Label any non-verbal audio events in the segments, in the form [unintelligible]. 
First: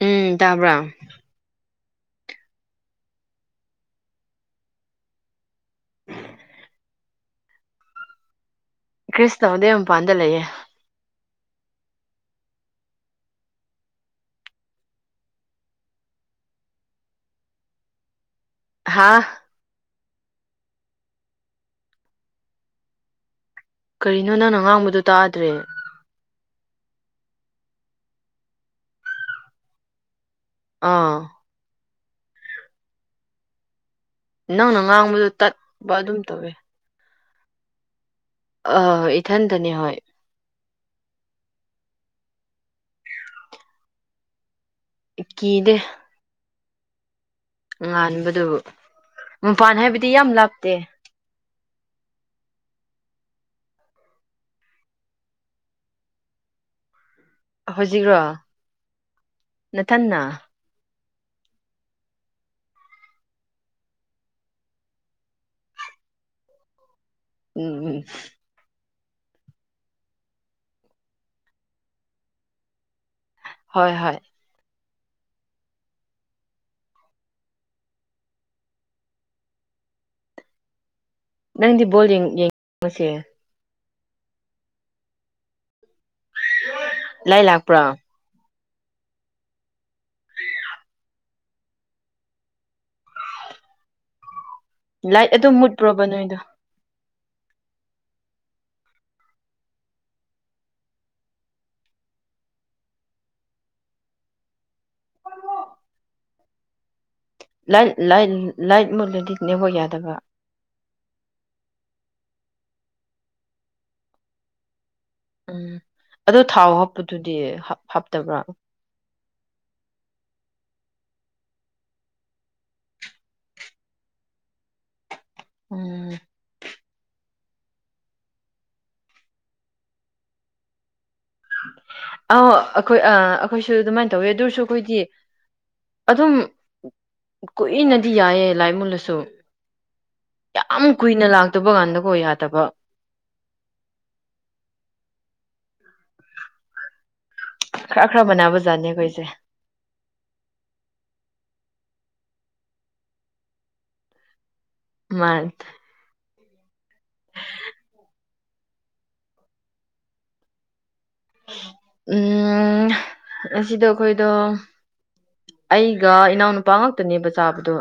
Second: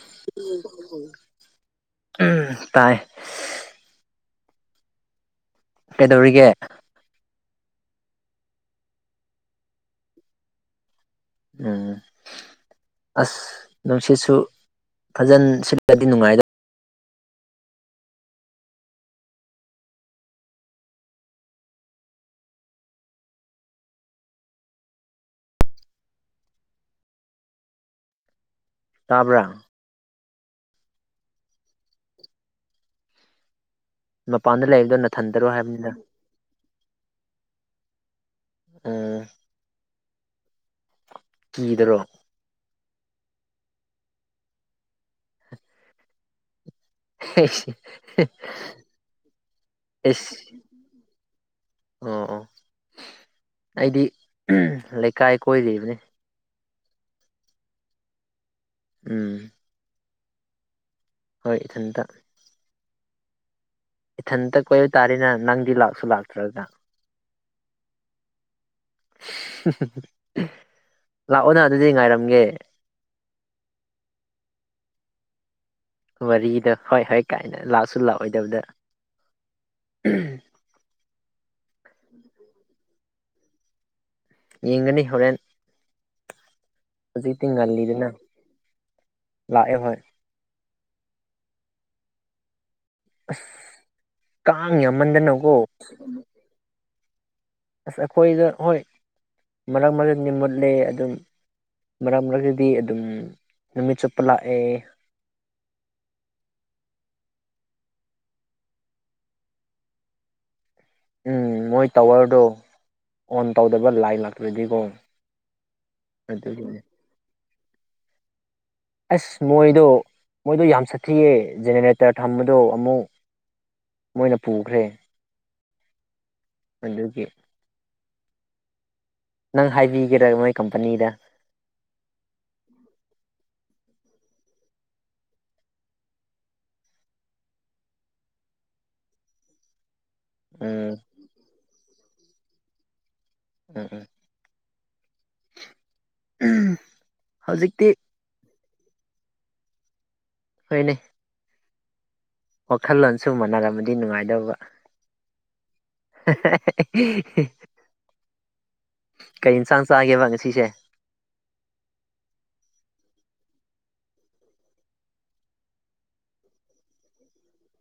ꯎꯝ ꯇꯥꯕ꯭ꯔꯥ ꯎꯝ ꯇꯥꯏ ꯀꯩꯗꯧꯔꯤꯒꯦ ꯀ꯭ꯔꯤꯁꯨ ꯇꯧꯗꯦ ꯃꯄꯥꯟꯗ ꯂꯩꯌꯦ ꯎꯝ ꯑꯁ ꯅꯨꯡꯁꯤꯠꯁꯨ ꯐꯖꯟ ꯁꯤꯠꯂꯗꯤ ꯅꯨꯡꯉꯥꯏꯗꯧ ꯍꯥꯥ ꯀꯔꯤꯅꯣ ꯅꯪꯅ ꯉꯥꯡꯕꯗꯣ ꯇꯥꯗ꯭ꯔꯦ ꯇꯥꯕ꯭ꯔꯥ ꯑꯥ ꯃꯄꯥꯟꯗ ꯅꯪꯅ ꯂꯩꯕꯗꯣ ꯉꯥꯡꯕꯗ ꯅꯊꯟꯗꯔꯣ ꯍꯥꯏꯕꯅꯤꯗ ꯇꯠꯄ ꯑꯗꯨꯝ ꯇꯧꯋꯦ ꯑꯥ ꯎꯝ ꯏꯊꯟꯇꯅꯤ ꯍꯣꯏ ꯀꯤꯗꯔꯣ ꯀꯤꯗꯦ ꯍꯩꯁ ꯉꯥꯟꯕꯗꯨ ꯃꯄꯥꯟ ꯍꯥꯏꯕꯗꯤ ꯌꯥꯝ ꯂꯥꯞꯇꯦ ꯑꯣ ꯑꯣ ꯑꯩꯗꯤ ꯂꯩꯀꯥꯏ ꯀꯣꯏꯔꯤꯕꯅꯤ ꯍꯧꯖꯤꯛꯔꯣ ꯎꯝ ꯅꯊꯟꯅꯥ ꯍꯣꯏ ꯏꯊꯟꯇ ꯏꯊꯟꯇ ꯀꯣꯏꯕ ꯇꯥꯔꯦꯅ ꯅꯪꯗꯤ ꯂꯥꯛꯁꯨ ꯂꯥꯛꯇ꯭ꯔꯒ ꯎꯝ ꯎꯝ ꯂꯥꯛꯑꯣꯅ ꯑꯗꯨꯗꯤ ꯉꯥꯏꯔꯝꯒꯦ ꯍꯣꯏ ꯍꯣꯏ ꯋꯥꯔꯤꯗꯣ ꯍꯣꯏ ꯍꯣꯏ ꯀꯥꯏꯅ ꯂꯥꯛꯁꯨ ꯂꯥꯛꯑꯣꯏꯗꯕꯗ ꯅꯪꯗꯤ ꯕꯣꯜ ꯌꯦꯡ ꯌꯦꯡ ꯉꯁꯤ ꯌꯦꯡꯒꯅꯤ ꯍꯣꯔꯦꯟ ꯂꯥꯏ ꯂꯥꯛꯄ꯭ꯔꯣ ꯂꯥꯏꯠ ꯍꯧꯖꯤꯛꯇꯤ ꯂꯥꯛꯄ꯭ꯔꯥ? ꯉꯜꯂꯤꯗꯅ ꯂꯥꯛꯑꯦ ꯍꯣꯏ ꯑꯁ ꯀꯥꯡ ꯂꯥꯏꯠ ꯑꯗꯨꯝ ꯌꯥꯝꯃꯟꯗꯅꯀꯣ ꯃꯨꯠꯄ꯭ꯔꯣꯕ ꯅꯣꯏꯗꯣ ꯑꯁ ꯑꯩꯈꯣꯏꯗ ꯍꯣꯏ ꯃꯔꯛ ꯃꯔꯛꯅꯤ ꯃꯨꯠꯂꯦ ꯑꯗꯨꯝ ꯃꯔꯛ ꯃꯔꯛꯇꯗꯤ ꯑꯗꯨꯝ ꯅꯨꯃꯤꯠ ꯆꯨꯞꯄ ꯂꯥꯛꯑꯦ ꯂ ꯂꯥꯏꯠ ꯃꯨꯜꯂꯗꯤ ꯅꯦꯋꯔꯛ ꯌꯥꯗꯕ ꯎꯝ ꯃꯣꯏ ꯇꯥꯋꯔꯗꯣ ꯑꯣꯟ ꯇꯧꯗꯕ ꯂꯥꯏ ꯂꯥꯛꯇ꯭ꯔꯗꯤꯀꯣ ꯎꯝ ꯑꯗꯣ ꯊꯥꯎ ꯑꯗꯨꯒꯤꯅꯦ ꯍꯥꯞꯄꯗꯨꯗꯤ ꯍꯥꯞꯇꯕ꯭ꯔꯥ ꯑꯁ ꯃꯣꯏꯗꯣ ꯃꯣꯏꯗꯣ ꯌꯥꯝ ꯁꯥꯊꯤꯌꯦ ꯖꯦꯅꯦꯔꯦꯇꯔ ꯊꯝꯕꯗꯣ ꯑꯃꯨꯛ ꯃꯣꯏꯅ ꯄꯨꯈ꯭ꯔꯦ ꯎꯝ ꯑꯗꯨꯗꯒꯤ ꯅꯪ ꯍꯥꯏꯕꯤꯒꯦꯔꯥ ꯃꯣꯏ ꯀꯝꯄꯅꯤꯗ ꯑ ꯑꯩꯈꯣꯏ ꯑ ꯑꯩꯈꯣꯏꯁꯨ ꯑꯗꯨꯃꯥꯏꯅ ꯇꯧꯋꯤ ꯑꯗꯨꯔꯁꯨ ꯑꯩꯈꯣꯏꯗꯤ ꯑꯗꯨꯝ ꯀꯨꯏꯅꯗꯤ ꯌꯥꯏꯌꯦ ꯂꯥꯏ ꯃꯨꯜꯂꯁꯨ ꯌꯥꯝ ꯎꯝ ꯀꯨꯏꯅ ꯂꯥꯛꯇꯕ ꯀꯥꯟꯗꯀꯣ ꯌꯥꯗꯕ ꯎꯝ ꯍꯧꯖꯤꯛꯇꯤ ꯈꯔ ꯈꯔ ꯃꯅꯥꯕ ꯖꯥꯅꯤ ꯑꯩꯈꯣꯏꯁꯦ ꯍꯣꯏꯅꯦ ꯋꯥꯈꯜꯂꯣꯟꯁꯨ ꯃꯥꯟꯅꯔꯝꯃꯗꯤ ꯅꯨꯡꯉꯥꯏꯗꯧꯕ ꯃꯥ [unintelligible] ꯀꯩ ꯏꯟꯁꯥꯡ ꯆꯥꯒꯦꯕ ꯉꯁꯤꯁꯦ ꯎꯝ ꯉꯥꯁꯤꯗꯣ ꯑꯩꯈꯣꯏꯗꯣ ꯑꯩꯒ ꯏꯅꯥꯎ ꯅꯨꯄꯥ ꯉꯥꯛꯇꯅꯦꯕ ꯆꯥꯕꯗꯣ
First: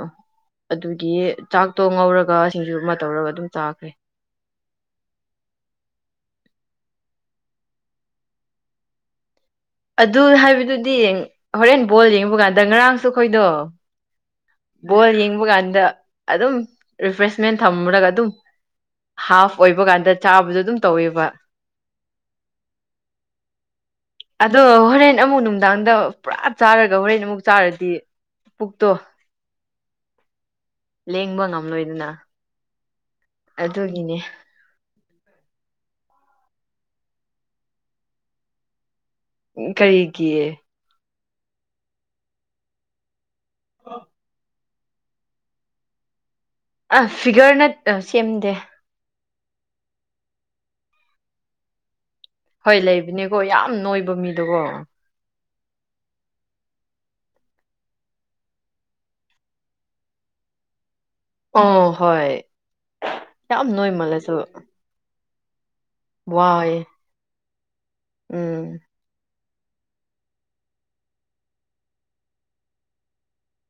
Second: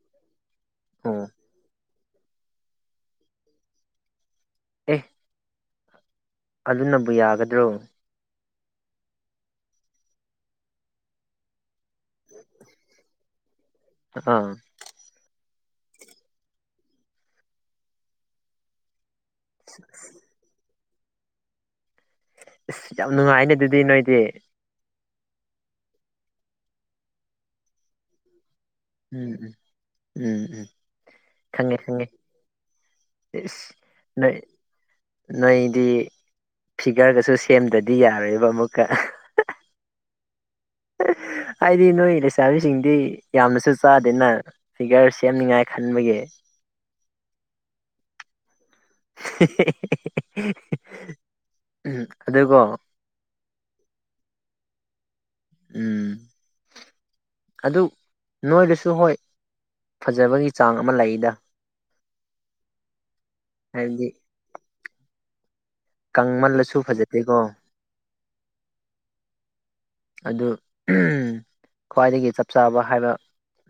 ꯑꯗꯨꯒꯤ ꯑꯣ ꯆꯥꯛꯇꯣ ꯉꯧꯔꯒ ꯁꯤꯡꯖꯨ ꯑꯃ ꯇꯧꯔꯒ ꯑꯗꯨꯝ ꯆꯥꯈ꯭ꯔꯦ ꯑꯦ ꯑꯗꯨꯅꯕꯨ ꯌꯥꯒꯗ꯭ꯔꯣ ꯑꯗꯨ ꯍꯥꯏꯕꯗꯨꯗꯤ ꯍꯣꯔꯦꯟ ꯕꯣꯜ ꯌꯦꯡꯕ ꯀꯥꯟꯗ ꯉꯔꯥꯡꯁꯨ ꯑꯩꯈꯣꯏꯗꯣ ꯑꯥ ꯕꯣꯜ ꯌꯦꯡꯕ ꯀꯥꯟꯗ ꯑꯗꯨꯝ ꯔꯤꯐ꯭ꯔꯦꯁꯃꯦꯟ ꯊꯝꯃꯨꯔꯒ ꯑꯗꯨꯝ ꯍꯥꯐ ꯑꯣꯏꯕ ꯀꯥꯟꯗ ꯆꯥꯕꯗ ꯑꯗꯨꯝ ꯇꯧꯋꯦꯕ ꯑꯁ ꯌꯥꯝ ꯅꯨꯡꯉꯥꯏꯅꯦ ꯑꯗꯨꯗꯤ ꯅꯣꯏꯗꯤ ꯑꯗꯣ ꯍꯣꯔꯦꯟ ꯑꯃꯨꯛ ꯅꯨꯡꯗꯥꯡꯗ ꯄꯨꯔꯥ ꯆꯥꯔꯒ ꯍꯣꯔꯦꯟ ꯑꯃꯨꯛ ꯆꯥꯔꯗꯤ ꯄꯨꯛꯇꯣ ꯎꯝ ꯎꯝ ꯎꯝ ꯎꯝ ꯂꯦꯡꯕ ꯈꯪꯉꯦ ꯈꯪꯉꯦ ꯉꯝꯂꯣꯏꯗꯅ ꯏꯁ ꯑꯗꯨꯒꯤꯅꯦ ꯅꯩ ꯅꯣꯏꯗꯤ ꯐꯤꯒꯔꯒꯁꯨ ꯁꯦꯝꯗꯗꯤ ꯌꯥꯔꯣꯏꯕ ꯑꯃꯨꯛꯀ ꯎꯝ ꯀꯔꯤꯒꯤ ꯍꯥꯏꯗꯤ ꯅꯣꯏ ꯂꯩꯁꯥꯕꯤꯁꯤꯡꯗꯤ ꯌꯥꯝꯅꯁꯨ ꯆꯥꯗꯦꯅ ꯐꯤꯒꯔ ꯁꯦꯝꯅꯤꯡꯉꯥꯏ ꯈꯟꯕꯒꯤ ꯑ ꯐꯤꯒꯔꯅꯠ ꯑ ꯁꯦꯝꯗꯦ [unintelligible] ꯎꯝ ꯑꯗꯨ ꯀꯣ ꯍꯣꯏ ꯂꯩꯕꯅꯦꯀꯣ ꯌꯥꯝ ꯅꯣꯏꯕ ꯃꯤꯗꯨꯀꯣ ꯎꯝ ꯑꯗꯨ ꯅꯣꯏꯔꯁꯨ ꯍꯣꯏ ꯐꯖꯕꯒꯤ ꯆꯥꯡ ꯑꯃ ꯂꯩꯗ ꯑꯣ ꯍꯣꯏ ꯌꯥꯝ ꯍꯥꯏꯕꯗꯤ ꯅꯣꯏꯃꯜꯂꯁꯨ ꯋꯥꯏꯌꯦ ꯀꯪꯃꯜꯂꯁꯨ ꯐꯖꯗꯦꯀꯣ ꯎꯝ ꯑꯗꯨ ꯈ꯭ꯋꯥꯏꯗꯒꯤ ꯆꯞ ꯆꯥꯕ ꯍꯥꯏꯕ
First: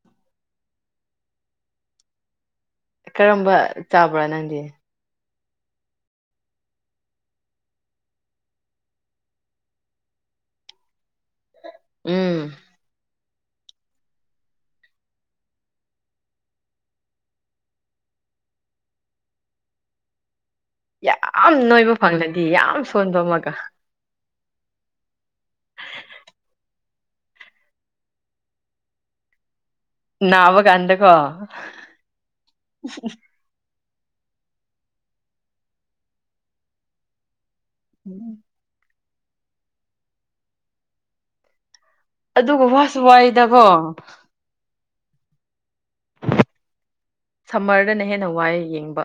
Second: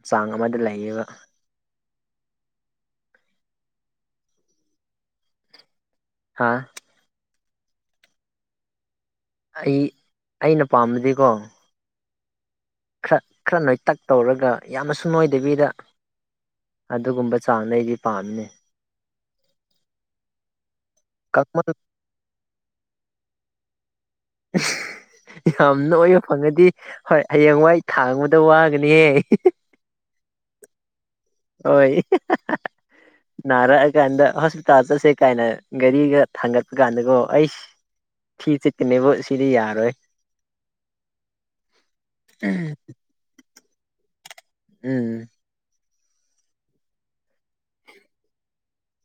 ꯆꯥꯡ ꯑꯃꯗ ꯂꯩꯌꯦꯕ ꯀꯔꯝꯕ ꯆꯥꯕ꯭ꯔꯥ ꯅꯪꯗꯤ ꯍꯥꯥ ꯑꯩ ꯑꯩꯅ ꯄꯥꯝꯕꯗꯤꯀꯣ ꯎꯝ ꯈꯔ ꯈꯔ ꯅꯣꯏꯇꯛ ꯇꯧꯔꯒ ꯌꯥꯝꯅꯁꯨ ꯅꯣꯏꯗꯕꯤꯗ ꯑꯗꯨꯒꯨꯝꯕ ꯆꯥꯡꯅ ꯑꯩꯗꯤ ꯄꯥꯝꯃꯤꯅꯦ ꯌꯥꯝ ꯀꯃꯜ ꯅꯣꯏꯕ ꯐꯪꯗꯗꯤ ꯌꯥꯝ ꯁꯣꯟꯕ ꯑꯃꯒ [unintelligible] ꯌꯥꯝ ꯅꯣꯏꯕ ꯐꯪꯉꯗꯤ ꯍꯣꯏ ꯍꯌꯦꯡꯋꯥꯏ ꯊꯥꯡꯕꯗ ꯋꯥꯒꯅꯤꯍꯦ ꯅꯥꯕꯀꯥꯟꯗꯀꯣ ꯍꯣꯏ ꯅꯥꯔꯛꯑꯀꯥꯟꯗ ꯍꯣꯁꯄꯤꯇꯥꯜ ꯆꯠꯁꯦ ꯀꯥꯏꯅ ꯒꯥꯔꯤꯒ ꯊꯥꯡꯒꯠꯄ ꯀꯥꯟꯗꯀꯣ ꯑꯩꯁ [inaudible] ꯊꯤ ꯆꯤꯠꯀꯅꯤꯕꯨ ꯁꯤꯗꯤ ꯌꯥꯔꯣꯏ ꯑꯗꯨꯒ ꯋꯥꯁꯨ ꯋꯥꯏꯗꯀꯣ ꯎꯝ ꯁꯝꯃꯔꯗꯅ ꯍꯦꯟꯅ ꯋꯥꯏ ꯌꯦꯡꯕ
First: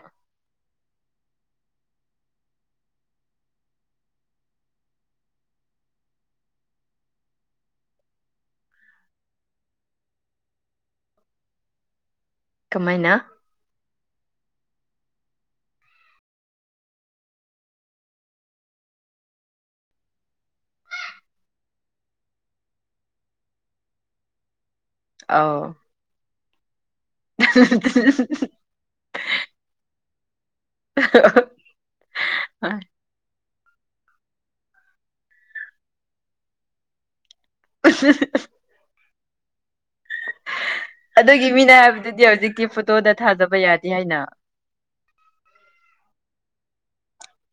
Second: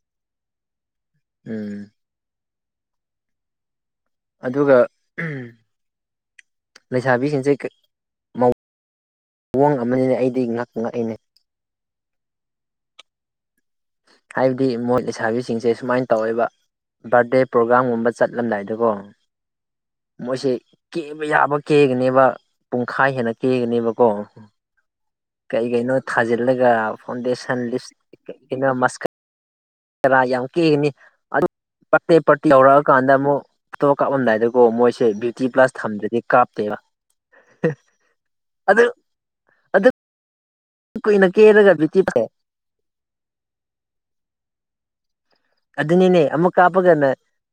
ꯎꯝ ꯑꯗꯨꯒ ꯂꯩꯁꯥꯕꯤꯁꯤꯡꯁꯦ ꯃꯑꯣꯡ ꯑꯃꯅꯤꯅꯦ ꯑꯩꯗꯤ ꯉꯛ ꯉꯛꯏꯅꯦ ꯀꯃꯥꯏꯅ ꯍꯥꯏꯕꯗꯤ ꯃꯣꯏ ꯂꯩꯁꯥꯕꯤꯁꯤꯡꯁꯦ ꯁꯨꯃꯥꯏꯟ ꯇꯧꯋꯦꯕ ꯕꯥꯔꯠꯗꯦ ꯄ꯭ꯔꯣꯒ꯭ꯔꯥꯝꯒꯨꯝꯕ ꯆꯠꯂꯝꯗꯥꯏꯗꯀꯣ ꯃꯣꯏꯁꯦ ꯀꯦꯕ ꯌꯥꯕ ꯀꯦꯒꯅꯦꯕ ꯄꯨꯡꯈꯥꯏ ꯍꯦꯟꯅ ꯀꯦꯒꯅꯦꯕꯀꯣ ꯑꯧ ꯀꯩ ꯀꯩꯅꯣ ꯊꯥꯖꯤꯜꯂꯒ ꯐꯥꯎꯗꯦꯁꯟ ꯂꯤꯁꯇꯤꯛ [unintelligible] ꯃꯁꯀꯥ ꯔꯥ ꯌꯥꯝ ꯀꯦꯒꯅꯤ ꯑꯗꯨ [unintelligible] ꯄꯥꯔꯇꯤ ꯍꯣꯏ. ꯇꯧꯔꯛꯑ ꯀꯥꯟꯗ ꯑꯃꯨꯛ ꯇꯣ ꯀꯥꯞꯂꯝꯗꯥꯏꯗꯀꯣ ꯃꯣꯏꯁꯦ ꯕ꯭ꯌꯨꯇꯤ ꯄ꯭ꯂꯁ ꯊꯝꯗ꯭ꯔꯗꯤ ꯀꯥꯞꯇꯦꯕ [unintelligible] ꯑꯗꯨ ꯑꯗꯨ ꯀꯨꯏꯅ ꯑꯗꯨꯒꯤ ꯀꯦꯔꯒ ꯃꯤꯅ ꯕ꯭ꯌꯨꯇꯤ ꯍꯥꯏꯕꯗꯨꯗꯤ ꯍꯧꯖꯤꯛꯇꯤ ꯐꯣꯇꯣꯗ ꯊꯥꯖꯕ ꯌꯥꯗꯦ ꯍꯥꯏꯅ ꯑꯗꯨꯅꯤꯅꯦ ꯑꯃꯨꯛ ꯀꯥꯞꯄꯒꯅ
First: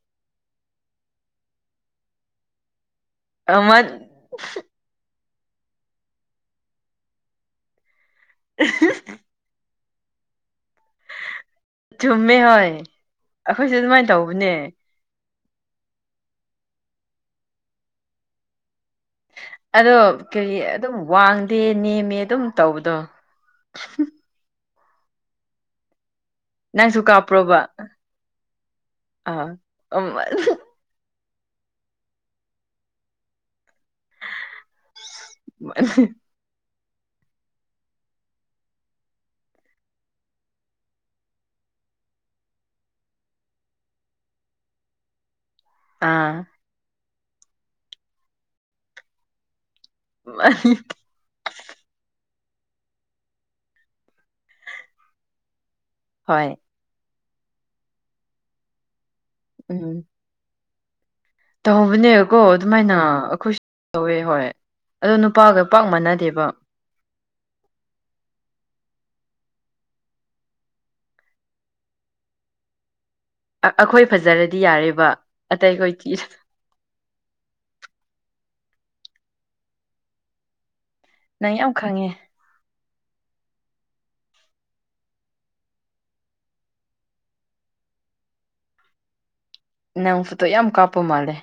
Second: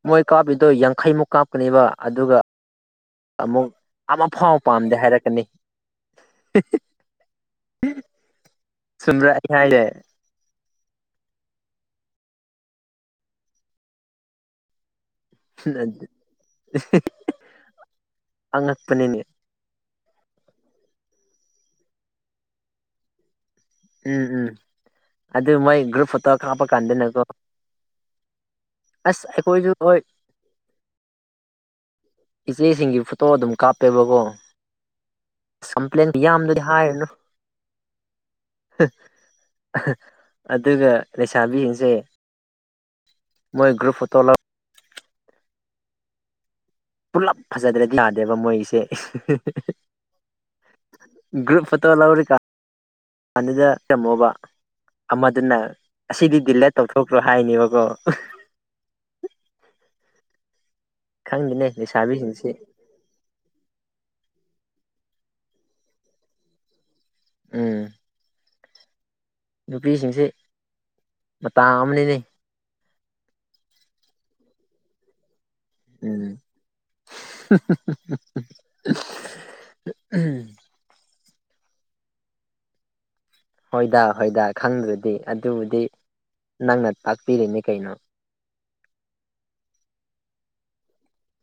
ꯃꯣꯏ ꯀꯥꯞꯄꯤꯗꯣ ꯌꯥꯡꯈꯩꯃꯨꯛ ꯀꯥꯞꯀꯅꯦꯕ ꯑꯗꯨꯒ ꯑꯃꯨꯛ ꯑꯃ ꯑꯃꯐꯥꯎ ꯄꯥꯝꯗꯦ ꯍꯥꯏꯔꯛꯀꯅꯤ [unintelligible] ꯁꯨꯟꯗ꯭ꯔꯥ ꯑꯩꯅ ꯍꯥꯏꯖꯦ ꯆꯨꯝꯃꯦ ꯍꯣꯏ ꯑꯩꯈꯣꯏꯁꯨ ꯑꯗꯨꯃꯥꯏꯟ ꯇꯧꯕꯅꯦ ꯑꯉꯛꯄꯅꯤꯅꯦ ꯑꯗꯣ ꯀꯔꯤ ꯑꯗꯨꯝ ꯋꯥꯡꯗꯦ ꯅꯦꯝꯃꯦ ꯑꯗꯨꯝ ꯇꯧꯕꯗꯣ ꯎꯝ ꯎꯝ ꯑꯗꯨ ꯃꯣꯏ ꯒ꯭ꯔꯨꯞ ꯐꯣꯇꯣ ꯀꯥꯞꯄ ꯅꯪꯁꯨ ꯀꯥꯟꯗꯅꯀꯣ ꯀꯥꯞꯄ꯭ꯔꯣꯕ ꯑꯁ ꯑꯥ ꯑꯩꯈꯣꯏꯖꯨ ꯍꯣꯏ [unintelligible] ꯏꯆꯦꯁꯤꯡꯒꯤ ꯐꯣꯇꯣ ꯑꯗꯨꯝ ꯀꯥꯞꯄꯦꯕꯀꯣ ꯑꯁ ꯀꯝꯄ꯭ꯂꯦꯟꯕꯤ ꯌꯥꯝꯗꯗꯤ ꯍꯥꯏꯔꯨꯅꯨ [inaudible] ꯑꯗꯨꯒ ꯂꯩꯁꯥꯕꯤꯌꯤꯡꯁꯦ ꯃꯣꯏ ꯒ꯭ꯔꯨꯞ ꯐꯣꯇꯣ ꯂꯧ ꯑ ꯄꯨꯂꯞ ꯐꯖꯗ꯭ꯔꯗꯤ ꯌꯥꯗꯦꯕ ꯃꯣꯏꯒꯤꯁꯦ [unintelligible] ꯒ꯭ꯔꯨꯞ ꯐꯣꯇꯣ ꯂꯧꯔꯤꯀꯥꯟ ꯀꯥꯟꯗꯨꯗ ꯇꯝꯃꯣꯕ ꯑꯃꯗꯨꯅ ꯑꯁꯤꯗꯤ ꯍꯣꯏ ꯗꯤꯂꯦꯠ ꯇꯧꯊꯣꯛꯈ꯭ꯔꯣ ꯍꯥꯏꯅꯦꯕꯀꯣ ꯎꯝ ꯈꯪꯗꯦꯅꯦ ꯇꯧꯕꯅꯦꯀꯣ ꯂꯩꯁꯥꯕꯤꯁꯤꯡꯁꯤ ꯑꯗꯨꯃꯥꯏꯅ ꯑꯈꯣꯏꯁ ꯇꯧꯋꯦ ꯍꯣꯏ ꯑꯗꯣ ꯅꯨꯄꯥꯒ ꯄꯥꯛ ꯃꯥꯟꯅꯗꯦꯕ ꯎꯝ ꯅꯨꯄꯤꯁꯤꯡꯁꯦ ꯃꯇꯥ ꯑꯃꯅꯤꯅꯦ ꯑ ꯑꯈꯣꯏ ꯐꯖꯔꯗꯤ ꯌꯥꯔꯦꯕ ꯑꯇꯩꯈꯣꯏ ꯊꯤꯔꯁꯨ [unintelligible] ꯎꯝ ꯅꯪ ꯌꯥꯝ ꯈꯪꯉꯦ ꯍꯣꯏꯗꯥ ꯍꯣꯏꯗꯥ ꯈꯪꯗ꯭ꯔꯗꯤ ꯑꯗꯨꯕꯨꯗꯤ ꯅꯪꯅ ꯇꯥꯛꯄꯤꯔꯤꯅꯤ ꯀꯩꯅꯣ ꯅꯪ ꯐꯨꯇꯣ ꯌꯥꯝ ꯀꯥꯞꯄ ꯃꯥꯜꯂꯦ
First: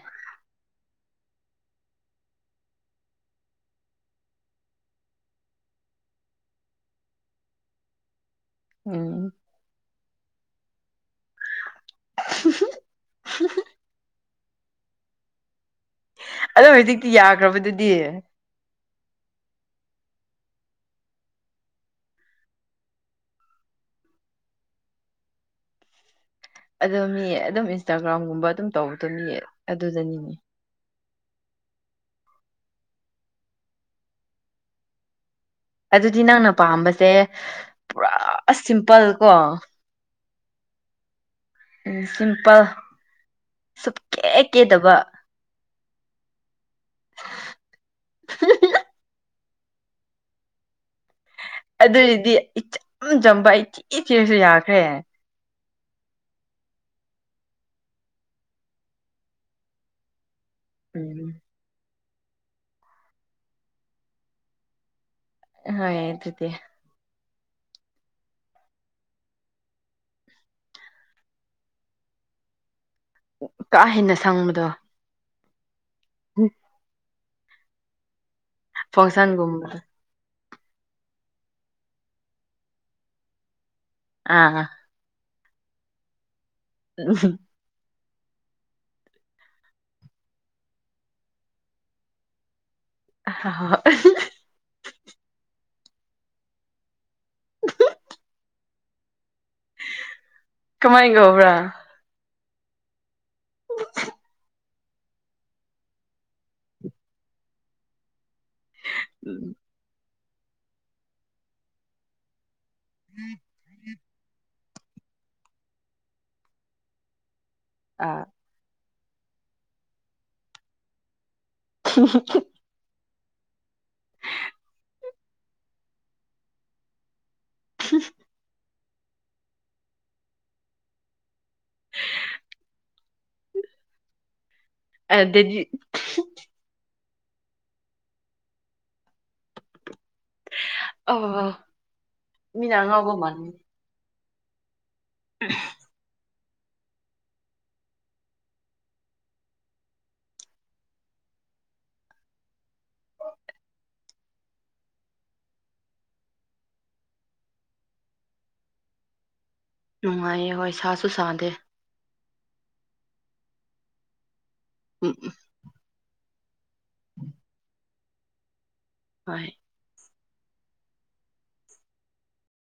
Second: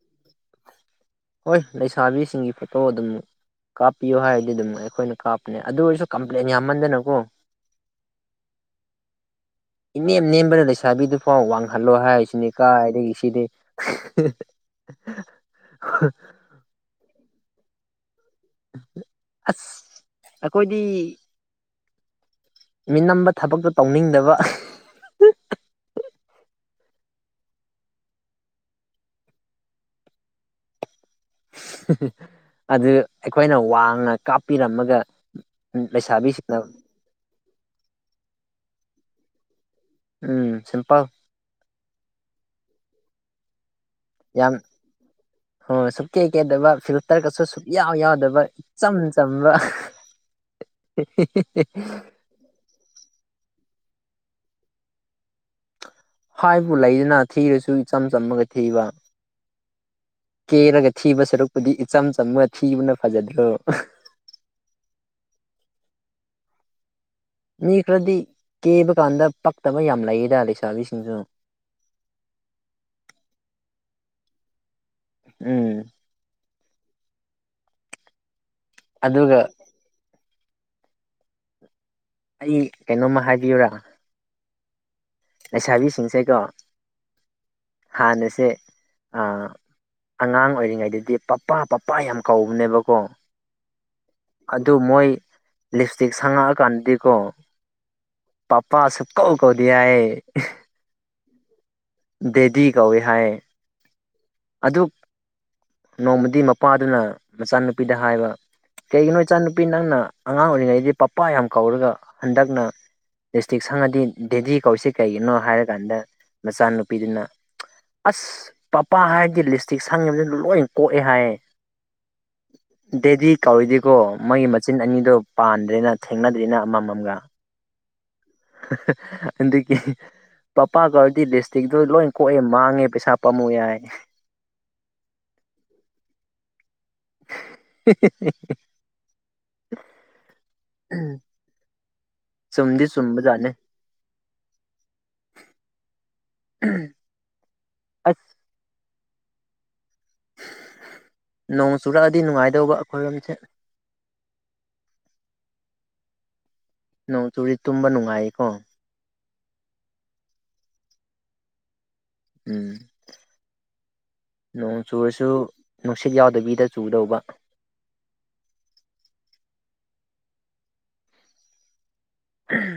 ꯍꯣꯏ ꯂꯩꯁꯥꯕꯤꯁꯤꯡꯒꯤ ꯐꯣꯇꯣ ꯑꯗꯨꯝ ꯀꯥꯞꯄꯤꯌꯣ ꯍꯥꯏꯔꯗꯤ ꯑꯗꯨꯝ ꯑꯩꯈꯣꯏꯅ ꯀꯥꯞꯄꯅꯦ ꯑꯗꯨ ꯑꯣꯏꯔꯁꯨ ꯀꯝꯄ꯭ꯂꯦꯟ ꯌꯥꯝꯃꯟꯗꯅꯀꯣ ꯎꯝ ꯏꯅꯦꯝ ꯅꯦꯝꯕꯗ ꯂꯩꯁꯥꯕꯤꯗꯨꯐꯥꯎ ꯋꯥꯡꯍꯜꯂꯣ ꯍꯥꯏꯁꯤꯅꯤ ꯀꯥꯢꯗꯒꯤ ꯁꯤꯗꯤ [unintelligible] [unintelligible] ꯑꯗꯣ ꯍꯧꯖꯤꯛꯇꯤ ꯌꯥꯈ꯭ꯔꯕꯗꯨꯗꯤ ꯑꯁ ꯑꯩꯈꯣꯏꯗꯤ ꯃꯤꯅꯝꯕ ꯊꯕꯛꯇꯣ ꯇꯧꯅꯤꯡꯗꯕ ꯑꯗꯣ ꯃꯤ ꯑꯗꯨꯝ ꯏꯟꯁꯇꯥꯒ꯭ꯔꯥꯝꯒꯨꯝꯕ ꯑꯗꯨꯝ ꯇꯧꯕꯗꯣ ꯃꯤ ꯑꯗꯨꯗꯅꯤꯅꯦ ꯑꯗꯨ ꯑꯩꯈꯣꯏꯅ ꯋꯥꯡꯅ ꯀꯥꯞꯄꯤꯔꯝꯃꯒ ꯑꯗꯨꯗꯤ ꯅꯪꯅ ꯂꯩꯁꯥꯕꯤꯁꯤꯡꯅ ꯄꯥꯝꯕꯁꯦ ꯄꯨꯔꯥ ꯁꯤꯝꯄꯜ ꯀꯣ ꯎꯝ ꯁꯤꯝꯄꯜ ꯎꯝ ꯁꯤꯝꯄꯜ ꯁꯨꯞꯀꯦ ꯌꯥꯝ ꯀꯦꯗꯕ ꯍꯣꯏ ꯁꯨꯞꯀꯦ ꯀꯦꯗꯕ ꯐꯤꯜꯇ꯭ꯔꯒꯁꯨ ꯁꯨꯛꯌꯥꯎ ꯌꯥꯎꯗꯕ ꯏꯆꯝ ꯆꯝꯕ [unintelligible] ꯑꯗꯨꯏꯗꯤ ꯏꯆꯝ ꯆꯝꯕ ꯑꯩꯊꯤ ꯊꯤꯔꯁꯨ ꯌꯥꯈ꯭ꯔꯦ ꯍꯥꯏꯕꯨ ꯂꯩꯗꯅ ꯊꯤꯔꯁꯨ ꯏꯆꯝ ꯆꯝꯃꯒ ꯊꯤꯕ ꯀꯦꯔꯒ ꯊꯤꯕ ꯎꯝ ꯁꯔꯨꯛꯄꯨꯗꯤ ꯏꯆꯝ ꯆꯝꯃꯒ ꯊꯤꯕꯅ ꯐꯖꯗ꯭ꯔꯣ ꯑꯍꯣꯏ ꯑꯗꯨꯗꯤ ꯃꯤ ꯈꯔꯗꯤ ꯀꯦꯕ ꯀꯥꯟꯗ ꯄꯛꯇꯕ ꯌꯥꯝ ꯂꯩꯌꯦꯗ ꯂꯩꯁꯥꯕꯤꯁꯤꯡꯁꯨ ꯀꯥ ꯍꯦꯟꯅ ꯁꯪꯕꯗꯣ ꯎꯝ [unintelligible] ꯑꯗꯨꯒ ꯐꯪꯁꯟꯒꯨꯝꯕꯗ ꯑꯩ ꯀꯩꯅꯣꯝꯃ ꯍꯥꯏꯕꯤꯌꯨꯔꯥ ꯑꯥ ꯂꯩꯁꯥꯕꯤꯁꯤꯡꯁꯦꯀꯣ [unintelligible] ꯍꯥꯟꯅꯁꯦ ꯑꯥ ꯑꯉꯥꯡ ꯑꯣꯏꯔꯤꯉꯩꯗꯗꯤ ꯄꯞꯄꯥ ꯄꯞꯄꯥ ꯌꯥꯝ ꯀꯧꯕꯅꯦꯕꯀꯣ ꯍꯍ ꯍꯣꯏ ꯑꯗꯨ ꯃꯣꯏ ꯂꯤꯁꯇꯤꯛ ꯁꯪꯉꯛꯑꯀꯥꯟꯗꯗꯤꯀꯣ ꯄꯞꯄ ꯁꯨꯀꯧ ꯀꯧꯗꯦ ꯍꯥꯏꯑꯦ ꯀꯃꯥꯏꯉꯧꯕ꯭ꯔꯥ ꯗꯦꯗꯤ ꯀꯧꯋꯦ ꯍꯥꯏꯌꯦ [unintelligible] ꯑꯗꯨ ꯅꯣꯡꯃꯗꯤ ꯃꯄꯥꯗꯨꯅ ꯃꯆꯥꯅꯨꯄꯤꯗ ꯍꯥꯏꯕ ꯀꯩꯒꯤꯅꯣ ꯎꯝ ꯏꯆꯥꯅꯨꯄꯤ ꯅꯪꯅ ꯑꯉꯥꯡ ꯑꯣꯏꯔꯤꯉꯩꯗꯤ ꯄꯞꯄꯥ ꯌꯥꯝ ꯀꯧꯔꯒ ꯍꯟꯗꯛꯅ ꯂꯤꯞꯁꯇꯤꯛ ꯁꯪꯉꯗꯤ ꯗꯦꯗꯤ ꯀꯧꯏꯁꯤ ꯀꯩꯒꯤꯅꯣ ꯍꯥꯏꯔꯀꯥꯟꯗ ꯃꯆꯥꯅꯨꯄꯤꯗꯨꯅ ꯑꯁ ꯑꯥ ꯄꯄꯥ ꯍꯥꯏꯔꯗꯤ ꯂꯤꯁꯇꯤꯛ ꯁꯪꯉꯤꯕꯗꯨ ꯂꯣꯏ ꯀꯣꯛꯑꯦ ꯍꯥꯏꯌꯦ [unintelligible] ꯗꯦꯗꯤ ꯀꯧꯔꯤꯗꯤꯀꯣ ꯃꯒꯤ ꯃꯆꯤꯟ ꯑꯅꯤꯗꯣ ꯄꯥꯟꯗ꯭ꯔꯦꯅ ꯊꯦꯡꯅꯗ꯭ꯔꯦꯅ ꯑꯃꯃꯝꯒ [unintelligible] ꯑꯗꯨꯒꯤ ꯄꯄꯥ ꯀꯧꯔꯗꯤ ꯂꯤꯁꯇꯤꯛꯇꯣ ꯂꯣꯏ ꯀꯣꯛꯑꯦ ꯃꯥꯡꯉꯦ ꯄꯩꯁꯥ ꯄꯥꯝꯃꯨ ꯍꯥꯏ ꯑꯗꯗꯤ [unintelligible] ꯑꯣ ꯆꯨꯝꯗꯤ ꯆꯨꯝꯕꯖꯠꯅꯦ [unintelligible] ꯑꯠ ꯅꯣꯡ ꯆꯨꯔꯛꯑꯗꯤ ꯅꯨꯡꯉꯥꯏꯗꯧꯕ ꯑꯈꯣꯏꯔꯣꯝꯁꯦ ꯅꯣꯡ ꯆꯨꯔꯤ ꯇꯨꯝꯕ ꯅꯨꯡꯉꯥꯏꯀꯣ ꯅꯨꯡꯉꯥꯏꯌꯦ ꯍꯣꯏ ꯁꯥꯁꯨ ꯁꯥꯗꯦ ꯎꯝ ꯅꯣꯡ ꯎꯝ ꯎꯝ ꯆꯨꯔꯁꯨ ꯅꯨꯡꯁꯤꯠ ꯌꯥꯎꯗꯕꯤꯗ ꯆꯨꯗꯧꯕ ꯍꯣꯏ [unintelligible]